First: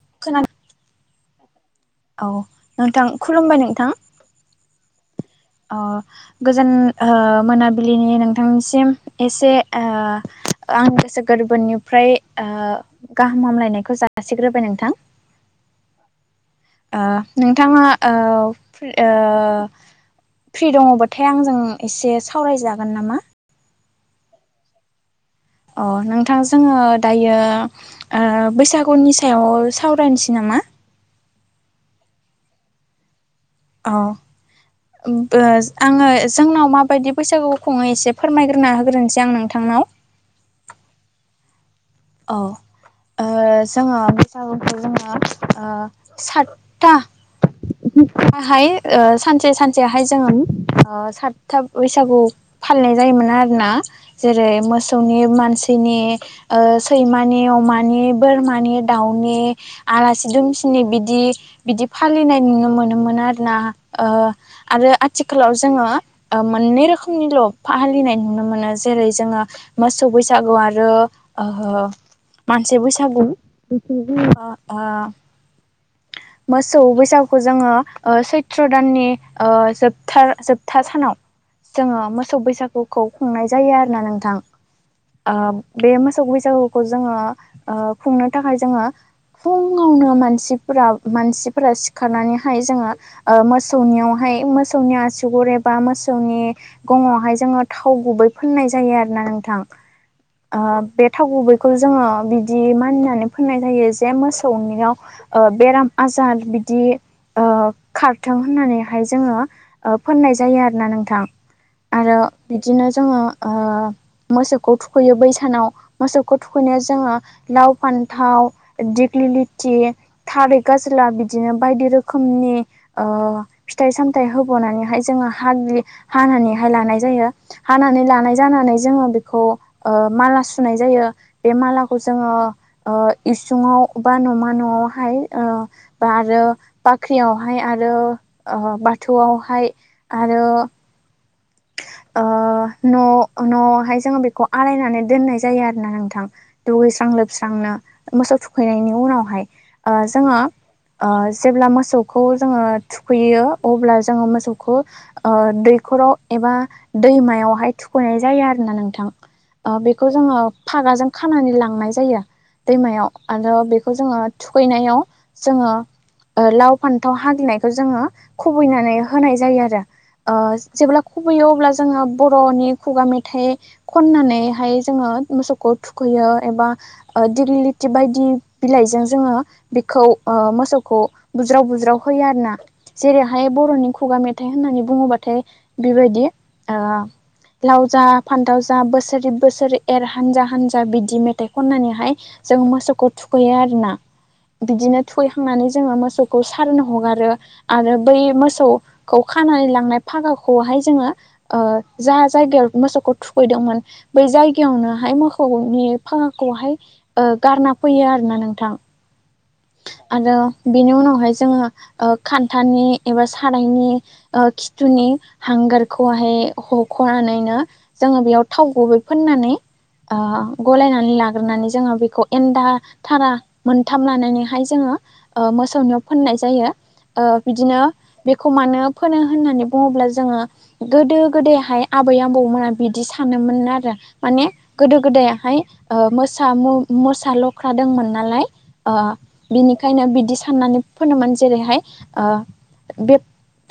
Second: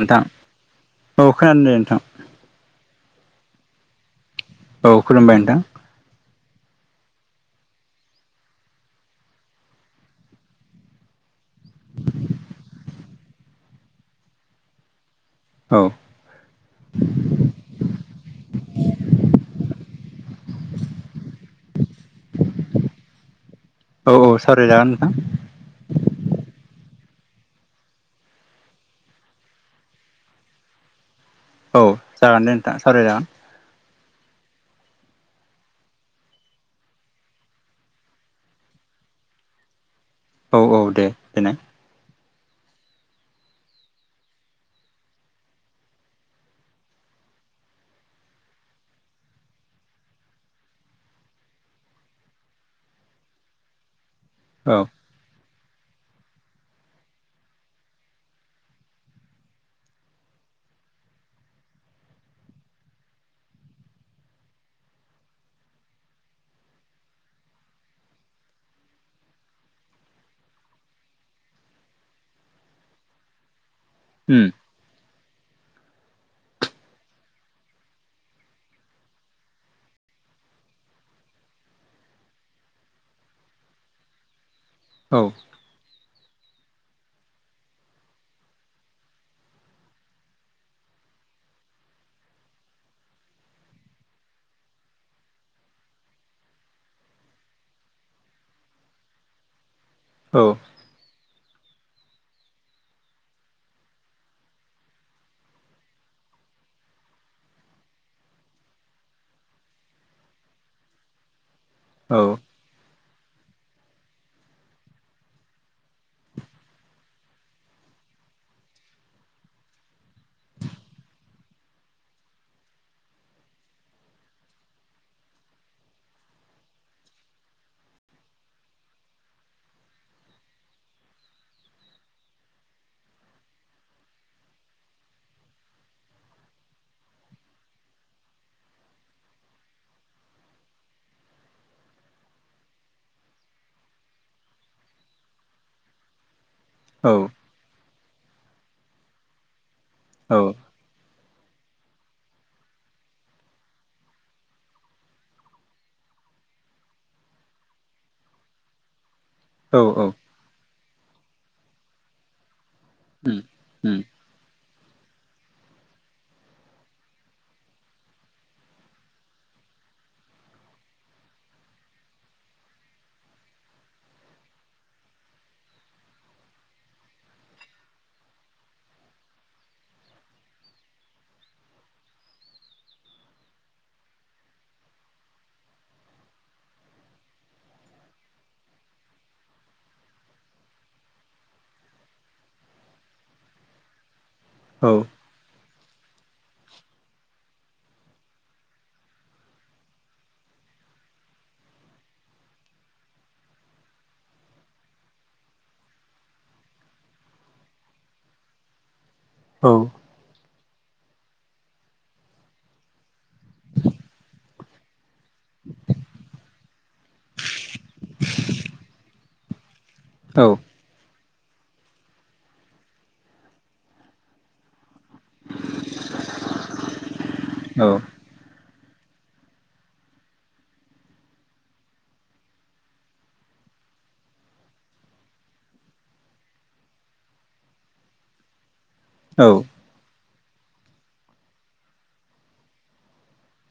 नोंथां खोनादो औ खोनादों दे नोंथां [unintelligible] औ नोंथां खुलुमबाय नोंथां औ खुलुमबाय नोंथां अ गोजोन ओ मोनाबिलिनि नोंथांनिसिम एसे ओ आं गोसो गोरबोनिफ्राय गाहाम हामलायनायखौ जासिग्रोबाय नोंथां औ ओ नोंथाङा ओ फ्रि ओ फ्रि दंङोबाथाय आंजों एसे सावरायजागोन नामा? औ-औ सावराय जागोन नोंथां। अ नोंथां जोंङो दायो ओ बैसागुनि सायाव सावरायनोसै ना मा? औ जागोन दे नोंथां सावराय जागोन। औ ओम बो आंङो जोंनाव माबादि बैसागु खुंङै एसे फोरमायग्रोना होग्रोनोसै आं नोंथां नाव औ-औ दे देनाय औ ओ जोंङो बैसागुखौ जोंङो सातथा बेहाय ओ सानसे सानसेहाय जोंङो सातथा बैसागु फालिनाय जायोमोन आरोना जेरै औ मोसौनि मान सिनि सैमानि, अमानि, बोरमानि, दाउनि, आलासि दुमसि बिदि बिदि फालिनाय नुनो मोनोमोन आरोना ओ आरो आथिखालाव जोंङो ओ मोननै रोखोमनिल' फालिनाय नुनो मोनो जेरै जोंङो मोसौ बैसागु आरो ओहो मानसि बैसागु उम [unintelligible] ओ [inaudible] मोसौ बैसागुखौ जोंङो ओ‌ सैत्र दाननि ओ जोबथा-जोबथा सानाव जोंङो मोसौ बैसागुखौ खुंनाय जायो आरोना नोंथां औ ओ बे मो सौ बैसागुखौ जोंङो ओ खुंनो थाखाय जोंङो फुङावनो मानसि मानसिफोरा सिखारनानैहाय जोंङो ओ मोसौनियावहाय मोसौनि आसुगुर एबा बा मोसौनि गंङावहाय जोंङो थाव गुबै फोननाय जायो आरोना नोंथां औ ओ बे थाव गुबैखौ जोंङो बिदि मानिनानै फोननाय जायो जे मोसौनियाव ओ बेराम आजार बिदि ओ खारथों होननानैहाय जोंङो ओ फोनाय जायो आरोना नोंथा आरो औ बिदिनो जोंङो ओ मोसौखौ थुखैङो बैसानाव मोसौखौ थुखैनायाव जोङा, लाव, फान थाव, देखलि लिथि, थारै गाज्ला बिदिनो बायदि रोखोमनि ओ फिथाइ-सामथाइ होबोनानैहाय जोंङो हाग्लि हानानैहाय लानाय जायो हानानै लानाय जानानै जोंङो बेखौ ओ माला सुनाय जायो बे मालाखौ जोंङो ओ इसुङाव बा नमा न'आव हाय ओ बा आरो बाख्रियावहाय आरो बाथौआवहाय आरो [inaudible] ओ न-नहाय जोंङो बेखौ आलायनानै दोननाय जायो आरोना नोंथां। दुगैस्रां लोबस्रांनो मोसौ थुखैनायनि उनावहाय ओ औ जोंङो ओ जेब्ला मोसौखौ जोंङो थुखैयो अब्ला जोंङो मोसौखौ ओ दैखराव एबा दैमायावहाय थुखैनाय जायो आरोना नोंथां ओ औ औ बेखौ जोङो। फागाजों खानानै लांनाय जायो दैमायाव उम आरो बेखौ उम जोङो थुखैनायाव। जोङो। लाव फान्थाव हाग्लिनायखौ जोङो खुबैनानै होनाय जायो आरो जेब्ला। खुबैयो अब्ला जोङो बर'नि खुगा मेथाइ खननानैहाय जोङो मोसौखौ थुखै। होयो एबा दि लिथि बायदि बिलाइजों जोङो बिखौ मोसौखौ। बुज्राव बुज्राव होयो आरोना जेरैहाय बर'नि खुगा मेथाइ होननानै बुङोबाथाय। बेबायदि। लाव जा फानथाव जा बोसोरै बोसोरै एर हानजा हानजा बिदि मेथाइ खननानैहाय। जों मोसौखौ थुखैयो आरोना औ बिदिनो थुखैखांनानै। जों मोसौखौ सारोन हगारो आरो बै मोसौखौ खानानै लांनाय फागाखौ। खौहाय जोङो जा जायगायाव मोसौखौ थुखैदोंमोन बै जायगायावनोहाय। मोसौनि फागाखौहाय गारना फैयो आरोना नोंथां। औ आरो। बेनि उनावहाय जोङो खान्थानि एबा सारायनि खिथुनि हांगार। एगारखौहाय हखनानैनो जोङो बेयाव थाव गुबै फोननानै। ओ औ गलायनानै लाग्रोनानै जोङो बेखौ एन्दा थारा मोनथाम लानानै। ओमफ्राय जोंओ मोसौनियाव फोननाय जायो ओ बेदिनो बे। खौ मानो फोनो होननानै बुङोब्ला जोङो गोदो गोदायहाय आबै आबौमोना बिदि सानोमोन। मोन आरो माने गोदो गोदायाहाय ओ मोसा लख्रा दंमोन नालाय। ओ बेनिखायनो बिदि। साननानै फोनोमोन जेरैहाय ओ बे।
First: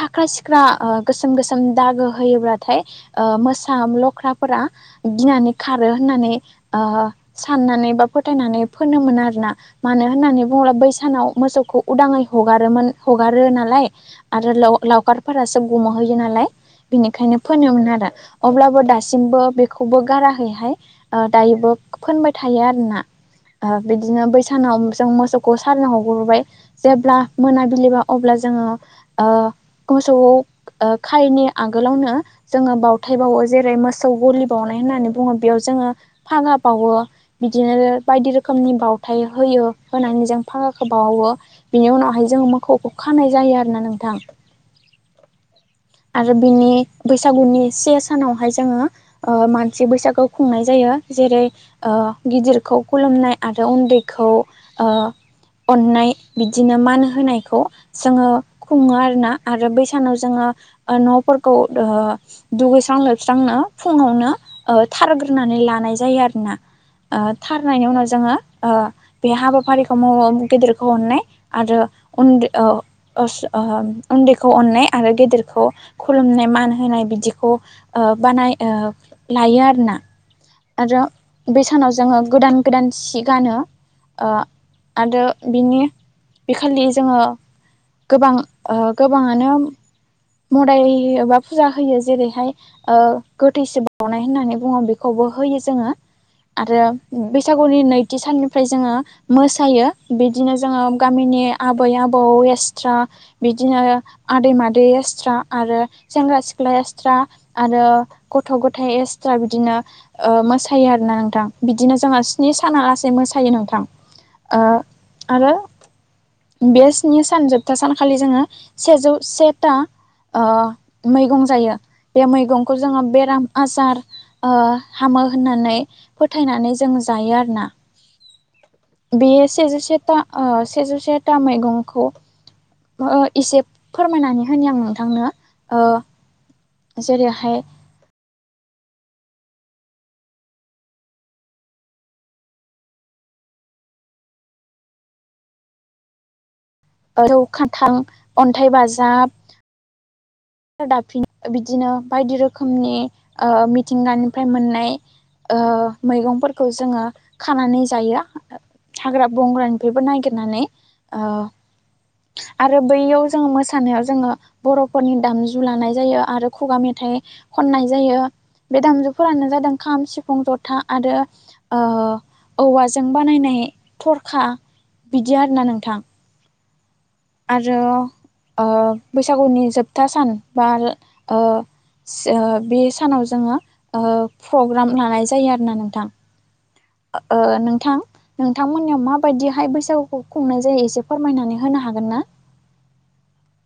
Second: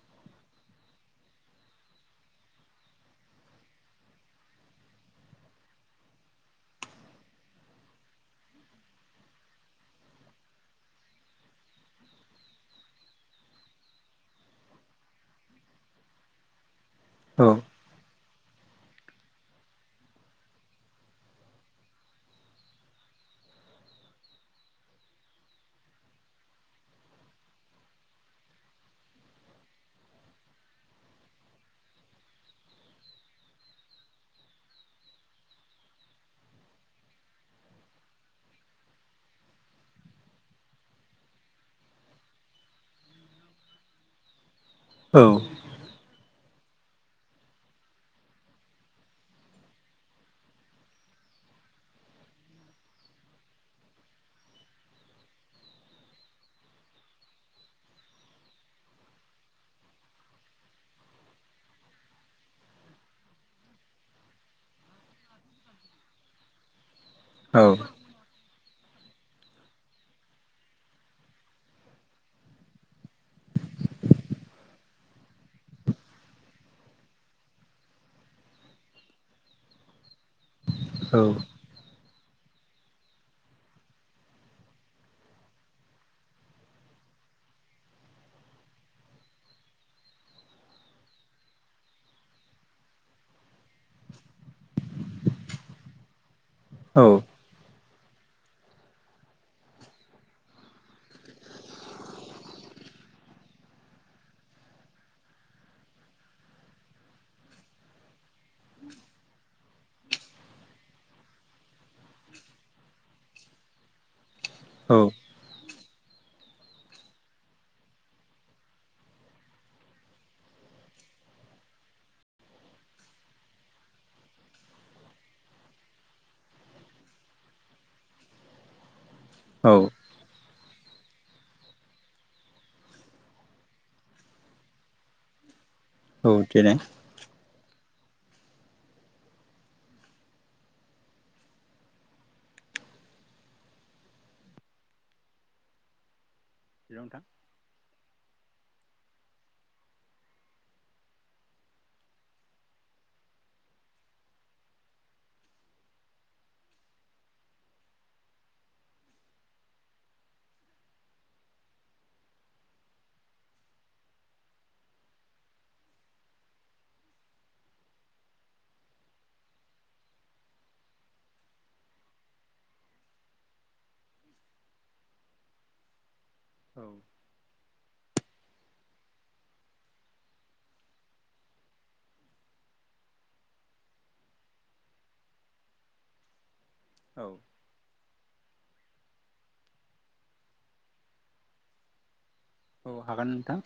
फाख्रा सिख्रा गोसोम गोसोम दागो होयोब्लाथाय मोसा लख्राफोरा। गिनानै खारो होननानै साननानै बा फोथायनानै फोननो मोन आरोना। मानो होननानै। बुंब्ला बै सानाव मोसौखौ उदाङै हगारोमोन हगारो नालाय आरो लावखारफोरा। मोसौ गुमहैयो नालाय बिनिखायनो फोनोमोन आरो। अब्लाबो दासिमबो बेखौबो गाराहैहाय दायोबो फोनबाय थायो आरोना। बिदिनो बैसानाव जों मोसौ। खौ सारोन हगारबाय जेब्ला मोनाबिलिबा अब्ला जोङो। मोसौ खायनि आगोलावनो जोङो बावथाय बावो जेरै मोसौ गलि बावनाय। होननानै बुङो बेयाव जोङो फागा बावो बिदिनो बायदि रोखोमनि बावउथाय होयो। [unintelligible] [inaudible] फागाखौ बावो बिनि उनावहाय जों मोसौखौ खानाय जायो आरोना नोंथां। औ। आरो बिनि बैसागुनि से सानावहाय जोङो मानसि बैसागो खुंनाय जायो। जेरै गिदिरखौ खुलुमनाय आरो उन्दैखौ ओ। अननाय बिदिनो मान होनायखौ जोङो खुङो आरोना आरो बै सानाव जोङो। न'फोरखौ दुगैस्रां लोबस्रांनो फुङावनो थारग्रोनानै लानो। नाय जायो आरोना थारनायनि उनाव जोङो। ओ बे हाबाफारिखौ माव गेदेरखौ अननाय आरो उन्दै। उन्दैखौ अननाय आरो गेदेर। खौ खुलुमनाय मान होनाय बिदिखौ बानाय लायो आरोना। आरो बे सानाव जोङो। गोदान गोदान सि गानो आरो बिनि। बे खालि जोङो गोबां गोबाङानो। मदाय बा फुजा होयो जेरैहाय गोथैसो बावउनाय होननानै बुङो बेखौबो। होयो जोंओ आरो बैसागु। फोरनि नैथि साननिफ्राय जोङो मोसायो बिदिनो जोङो गामिनि आबै आबौ। एसट्रा बिदिनो आदै मादै गासै। एक्स्रा आरो सेंग्रा सिख्ला एक्सट्रा आरो गथ' गथाया एक्सट्रा बिदिनो। मोसायो आरो ना नोंथां बिदिनो जोंहा स्नि सानालासे मोसायो नोंथां। आरो। बे स्नि सान जोबथा सानखालि जोङो सेजौ सेथा। मैगं जायो बे मैगंखौ जोङो बेराम आजार। मोहोननानै फोथायनानै जों जायो आरोना। [inaudible] बेयो औ सेजौसेथा सेजौ सेथा मैगंखौ। एसे फोरमायनानै होनो आं नोंथांनो। औ देनाय जेरैहाय। नोंथां रौखान्थां अन्थाइ बाजाब। दाफिन बिदिनो बायदि रोखोमनि मिथिंगानिफ्राय मोननाय। मैगंफोरखौ जोङो खानानै जाया। हाग्रा बंग्रानिफ्रायबो नागिरनानै। आरो बैयाव जोङो मोसानायाव जोङो बर'फोरनि। दामजु लानाय जायो आरो खुगा मेथाइ खननाय जायो। बे दामजुफोरानो जादों खाम सिफुं जथा आरो औवाजों बानायनाय। थरखा बिदि आरोना नोंथां। औ। आरो बैसागुनि जोबथा सान बा। बे सानाव जोङो प्रग्राम लानाय जायो आरोना नोंथां। औ नोंथां। नोंथांमोननियाव माबायदिहाय बैसागुखौ खुंनाय जायो एसे फोरमायनानै होनो हागोन ना। औ हागोन नोंथां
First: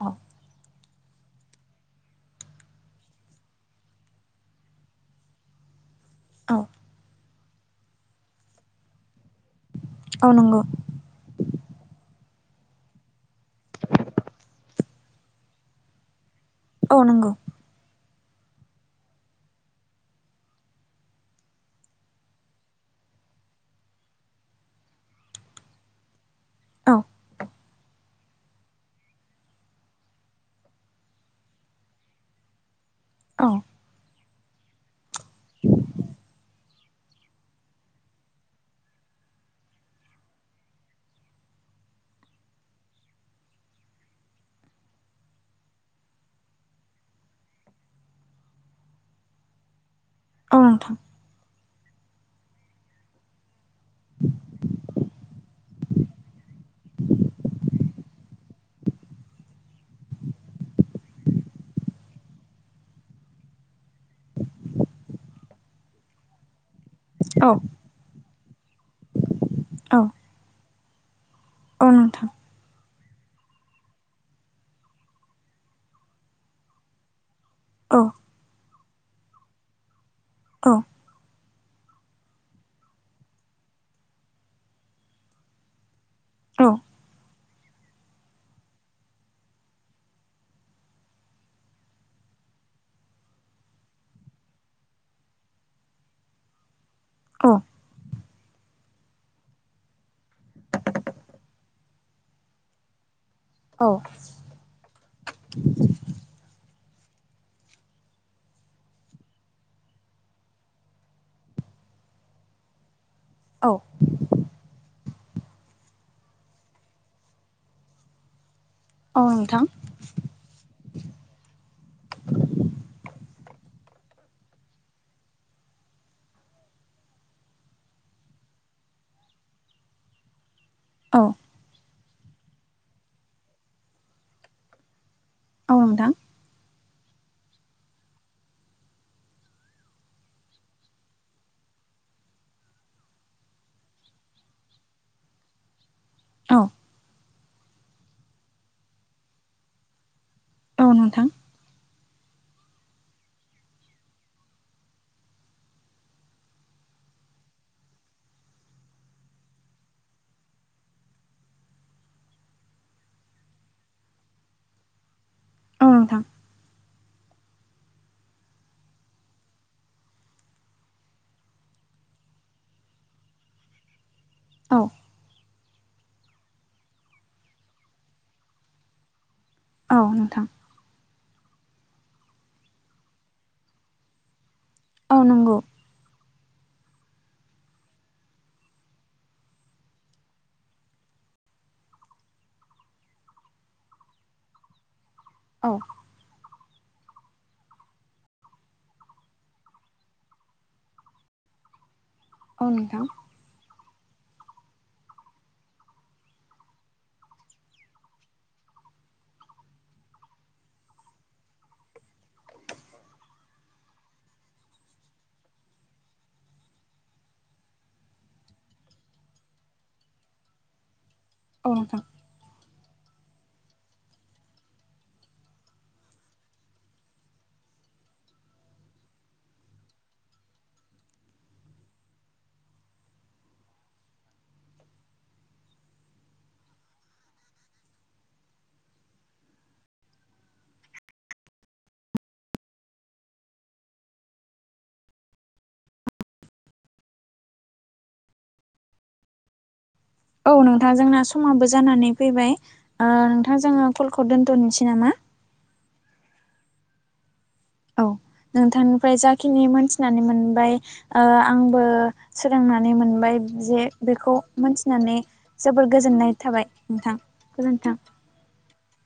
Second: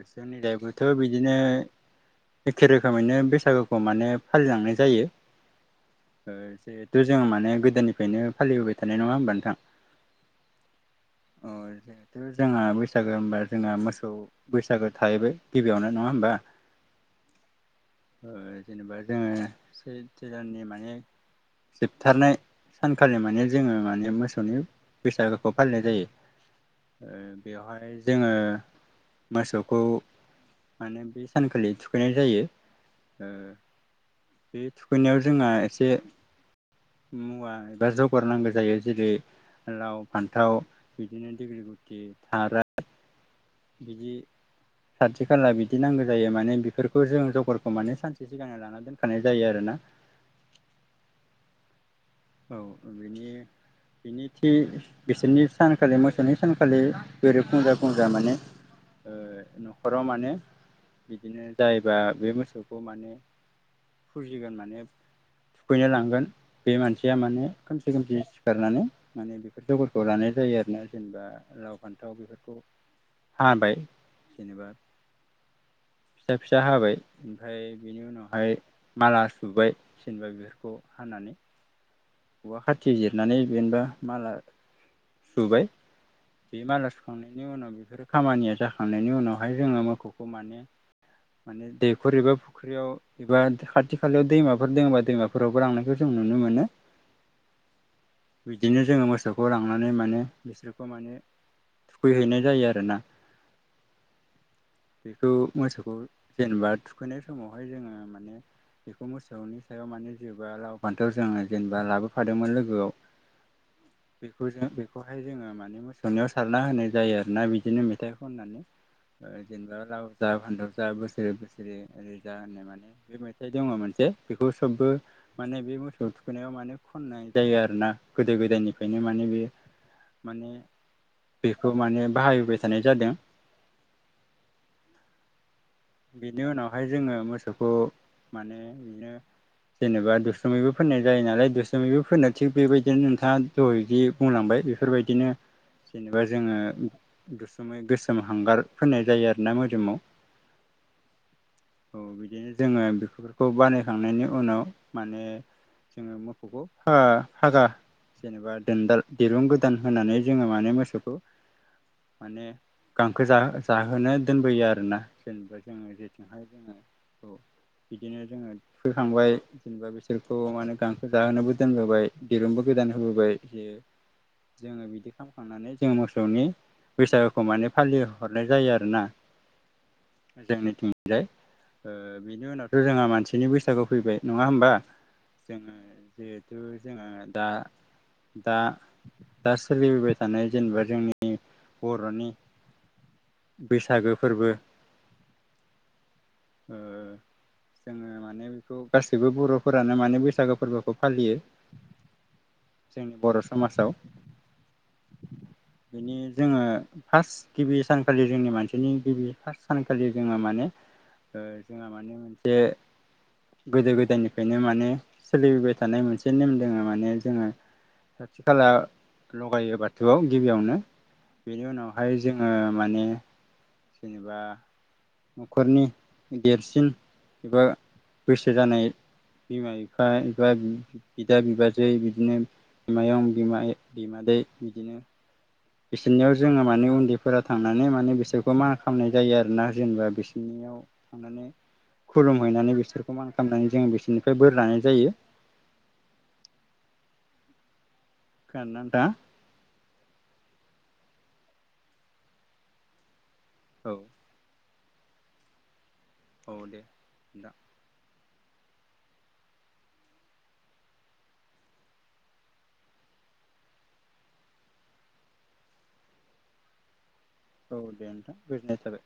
औ जोंनि दाइफखौथ' बिदिनो। एखे रोखोमैनो बैसागुखौ माने फालिलांनाय जायो। औ जिहेथु जोङो माने गोदोनिफ्रायनो फालिबोबाय थानाय नङा होमबा नोंथां? अ नंगौ। अ जिहेथु जोंहा बैसागो होनबा जोंहा मोसौ बैसागो थाहैबाय गिबियावनो नङा होमबा? औ नंगौ। जेनेबा जोङो सेलनि माने जोबथारनाय। सानखालि माने जोङो माने मोसौनि बैसागोखौ फालिनाय जायो। औ बेवहाय जोङो मोसौखौ। माने बे सानखालि थुखैनाय जायो। औ बे थुखैनायाव जोंहा एसे। मुवा एबा जगारनांगौ जायो जेरै। लाव फान्थाव बिदिनो दगलि गुथि थार। बिदि। साथि खाला बिदि नांगौ जायो माने बेफोरखौ जों जगरखौ माने सानसे सिगांना लाना दोन। होखानाय जायो आरो ना। औ नोंथां। औ बेनि। बिनि थि बिसोरनि सानखालि मोसौनि सानखालि बेरेफुंजा फुंजा माने। न'खराव माने बिदिनो जायोबा बे मोसौखौ माने। फुजिगोन माने थुखैनो लांगोन बे मानसि। खया माने औ खोमसि खोमसि सिखारनानै माने बेफोर औ जगरखौ लानाय जायो आरो ना जेनेबा। लाव औ फान्थाव नोंथां बेफोरखौ। हाबाय जेनेबा फिसा फिसा हाबाय। ओमफ्राय औ बेनि उनावहाय माला सुबाय जेनबा औ बेफोरखौ हानानै। औवा खाथि जिरनानै जेनबा माला सुबाय। बे माला सुखांनायनि उनाव बेफोरो खामानिया जाखांनायनि उनावहाय जोङो मोसौखौ माने। माने दैखर एबा फुख्रियाव एबा खाथि खालायाव दैमाफोर दङबा दैमाफोरावबो लांनायखौ जों। नुनो मोनो। औ। बिदिनो जोङो मोसौखौ लांनानै माने बिसोरखौ माने। थुखैहैनाय जायो आरोना। औ बेखौ मोसौखौ जेनेबा थु‌ खैनाय समावहाय जोङो माने बेखौ मोसौनि सायाव माने जेबा लाव फान्थाव जोङो जेनेबा लाबो। फादोंमोन लोगोआव औ बेखौजों बे। बेखौहाय जोङो माने मोसौनियाव सारना होनाय जायो आरोना बिदिनो मेथाइ खननानै। औ नोंथां जेनेबा लाव जा फान्थाव जा बोसोरै बोसोरै ओरै जा होननाय माने बे मे। फिथाइ दङ मोनसे बेखौ सोबबो माने बे मोसौ थुखैनायाव माने। खननाय जायो आरो ना गोदो गोदायनिफ्रायनो माने बे माने। औ बेखौ माने बाहायबोबाय थानाय जादों। औ नोंथां बेनि उनावहाय जोङो मोसौखौ माने बिनो। जेनेबा दुस्रुमैबो फोननाय जायो नालाय दुस्रुमैबो फोननो थिग बेबायदिनो नोंथाङा दहादि बुंलांबाय। बेफोरबायदिनो। जेनेबा जोङो औ दुस्रुमै गोसोम हांगार फोनाय जायो आरोना मोदोमाव। औ नोंथां। औ बिदिनो जोङो बेफोरखौ बानायखांनायनि उनाव माने। जोङो मोखौखौ फागा फागा। जेनेबा दोनदाल दिरुं गोदान होनानै जोङो माने मोसौखौ। माने गांखो जो जाहोनो दोनबोयो आरोना जेनेबा। औ जोङो नोंथां जेथिहाय जोङो औ। बिदिनो जोङो फोखांबाय जेनेबा बिसोरखौ माने गांखो जाहोनोबो दोनबोबाय दिरुंबो गोद। दान होबोबाय जे औ जोङो बिदि खामखांनानै। जों मोसौनि बैसागुखौ माने फालिहरनाय जायो आरोना। औ नोंथां जोंनिथिंजाय ओ बिनि उनावथ' जोंहा मानसिनि बैसागु फैबाय नङा होमबा। औ नंगौ जोङो जिहेथु जोङो दा दा। दा सोलिबोबाय थानाय जेनेबा जोंनि बर'नि। बैसागो फोरबो। औ। ओ। जोङो माने बेखौ गासैबो बर'फोरानो माने बैसागो फोरबोखौ फालियो। औ नोंथां जोंनि बर' समाजाव। बिनि जोङो फार्स्ट गिबि सानखालि जोंनि मानसिनि गिबि फार्स्ट सानखा। खालि जोङो माने जोंहा माने मोनसे। गोदो गोदायनिफ्रायनो माने सोलिबोबाय थानाय मोनसे नेम दोङो माने जोङो। खाथि खाला लगायो बाथौआव गिबियावनो। बेनि औ नोंथां उनावहाय जोङो माने। जेनेबा। न'खरनि देरसिन एबा बैसो जानाय। बिमा बिफा एफा बिदा बिबाजै बिदिनो। बिमायं बिमाय बिमादै बिदिनो। बिसोरनियाव जोङो माने उन्दैफोरा थांनानै माने बिसोरखौ मा खालामनाय जायो आरो ना जेनेबा बिसोरनि। याव थांनानै। खुलुम हैैनानै बिसोरखौ मान खालामनानै जों बिसोरनिफ्राय बोर लानाय जायो। [inaudible] खोनादोंना नोंथांङा। औ नोंथां जोंना समाबो जानानै फैबाय ओ नोंथां जोङो औ कलखौ दोन्थ'नोसै। नामा। औ दे दा औ नोंथांनिफ्राय जाखिनि मोनथिनानै मोनबाय आंबो सोलोंनानै मोन मोनबाय जे बेखौ मोनथिनानै जोबोर गोजोननाय थाबाय नोंथां। औ गोजोन्थों। दे नोंथां गोजोन्नाय थाबाय।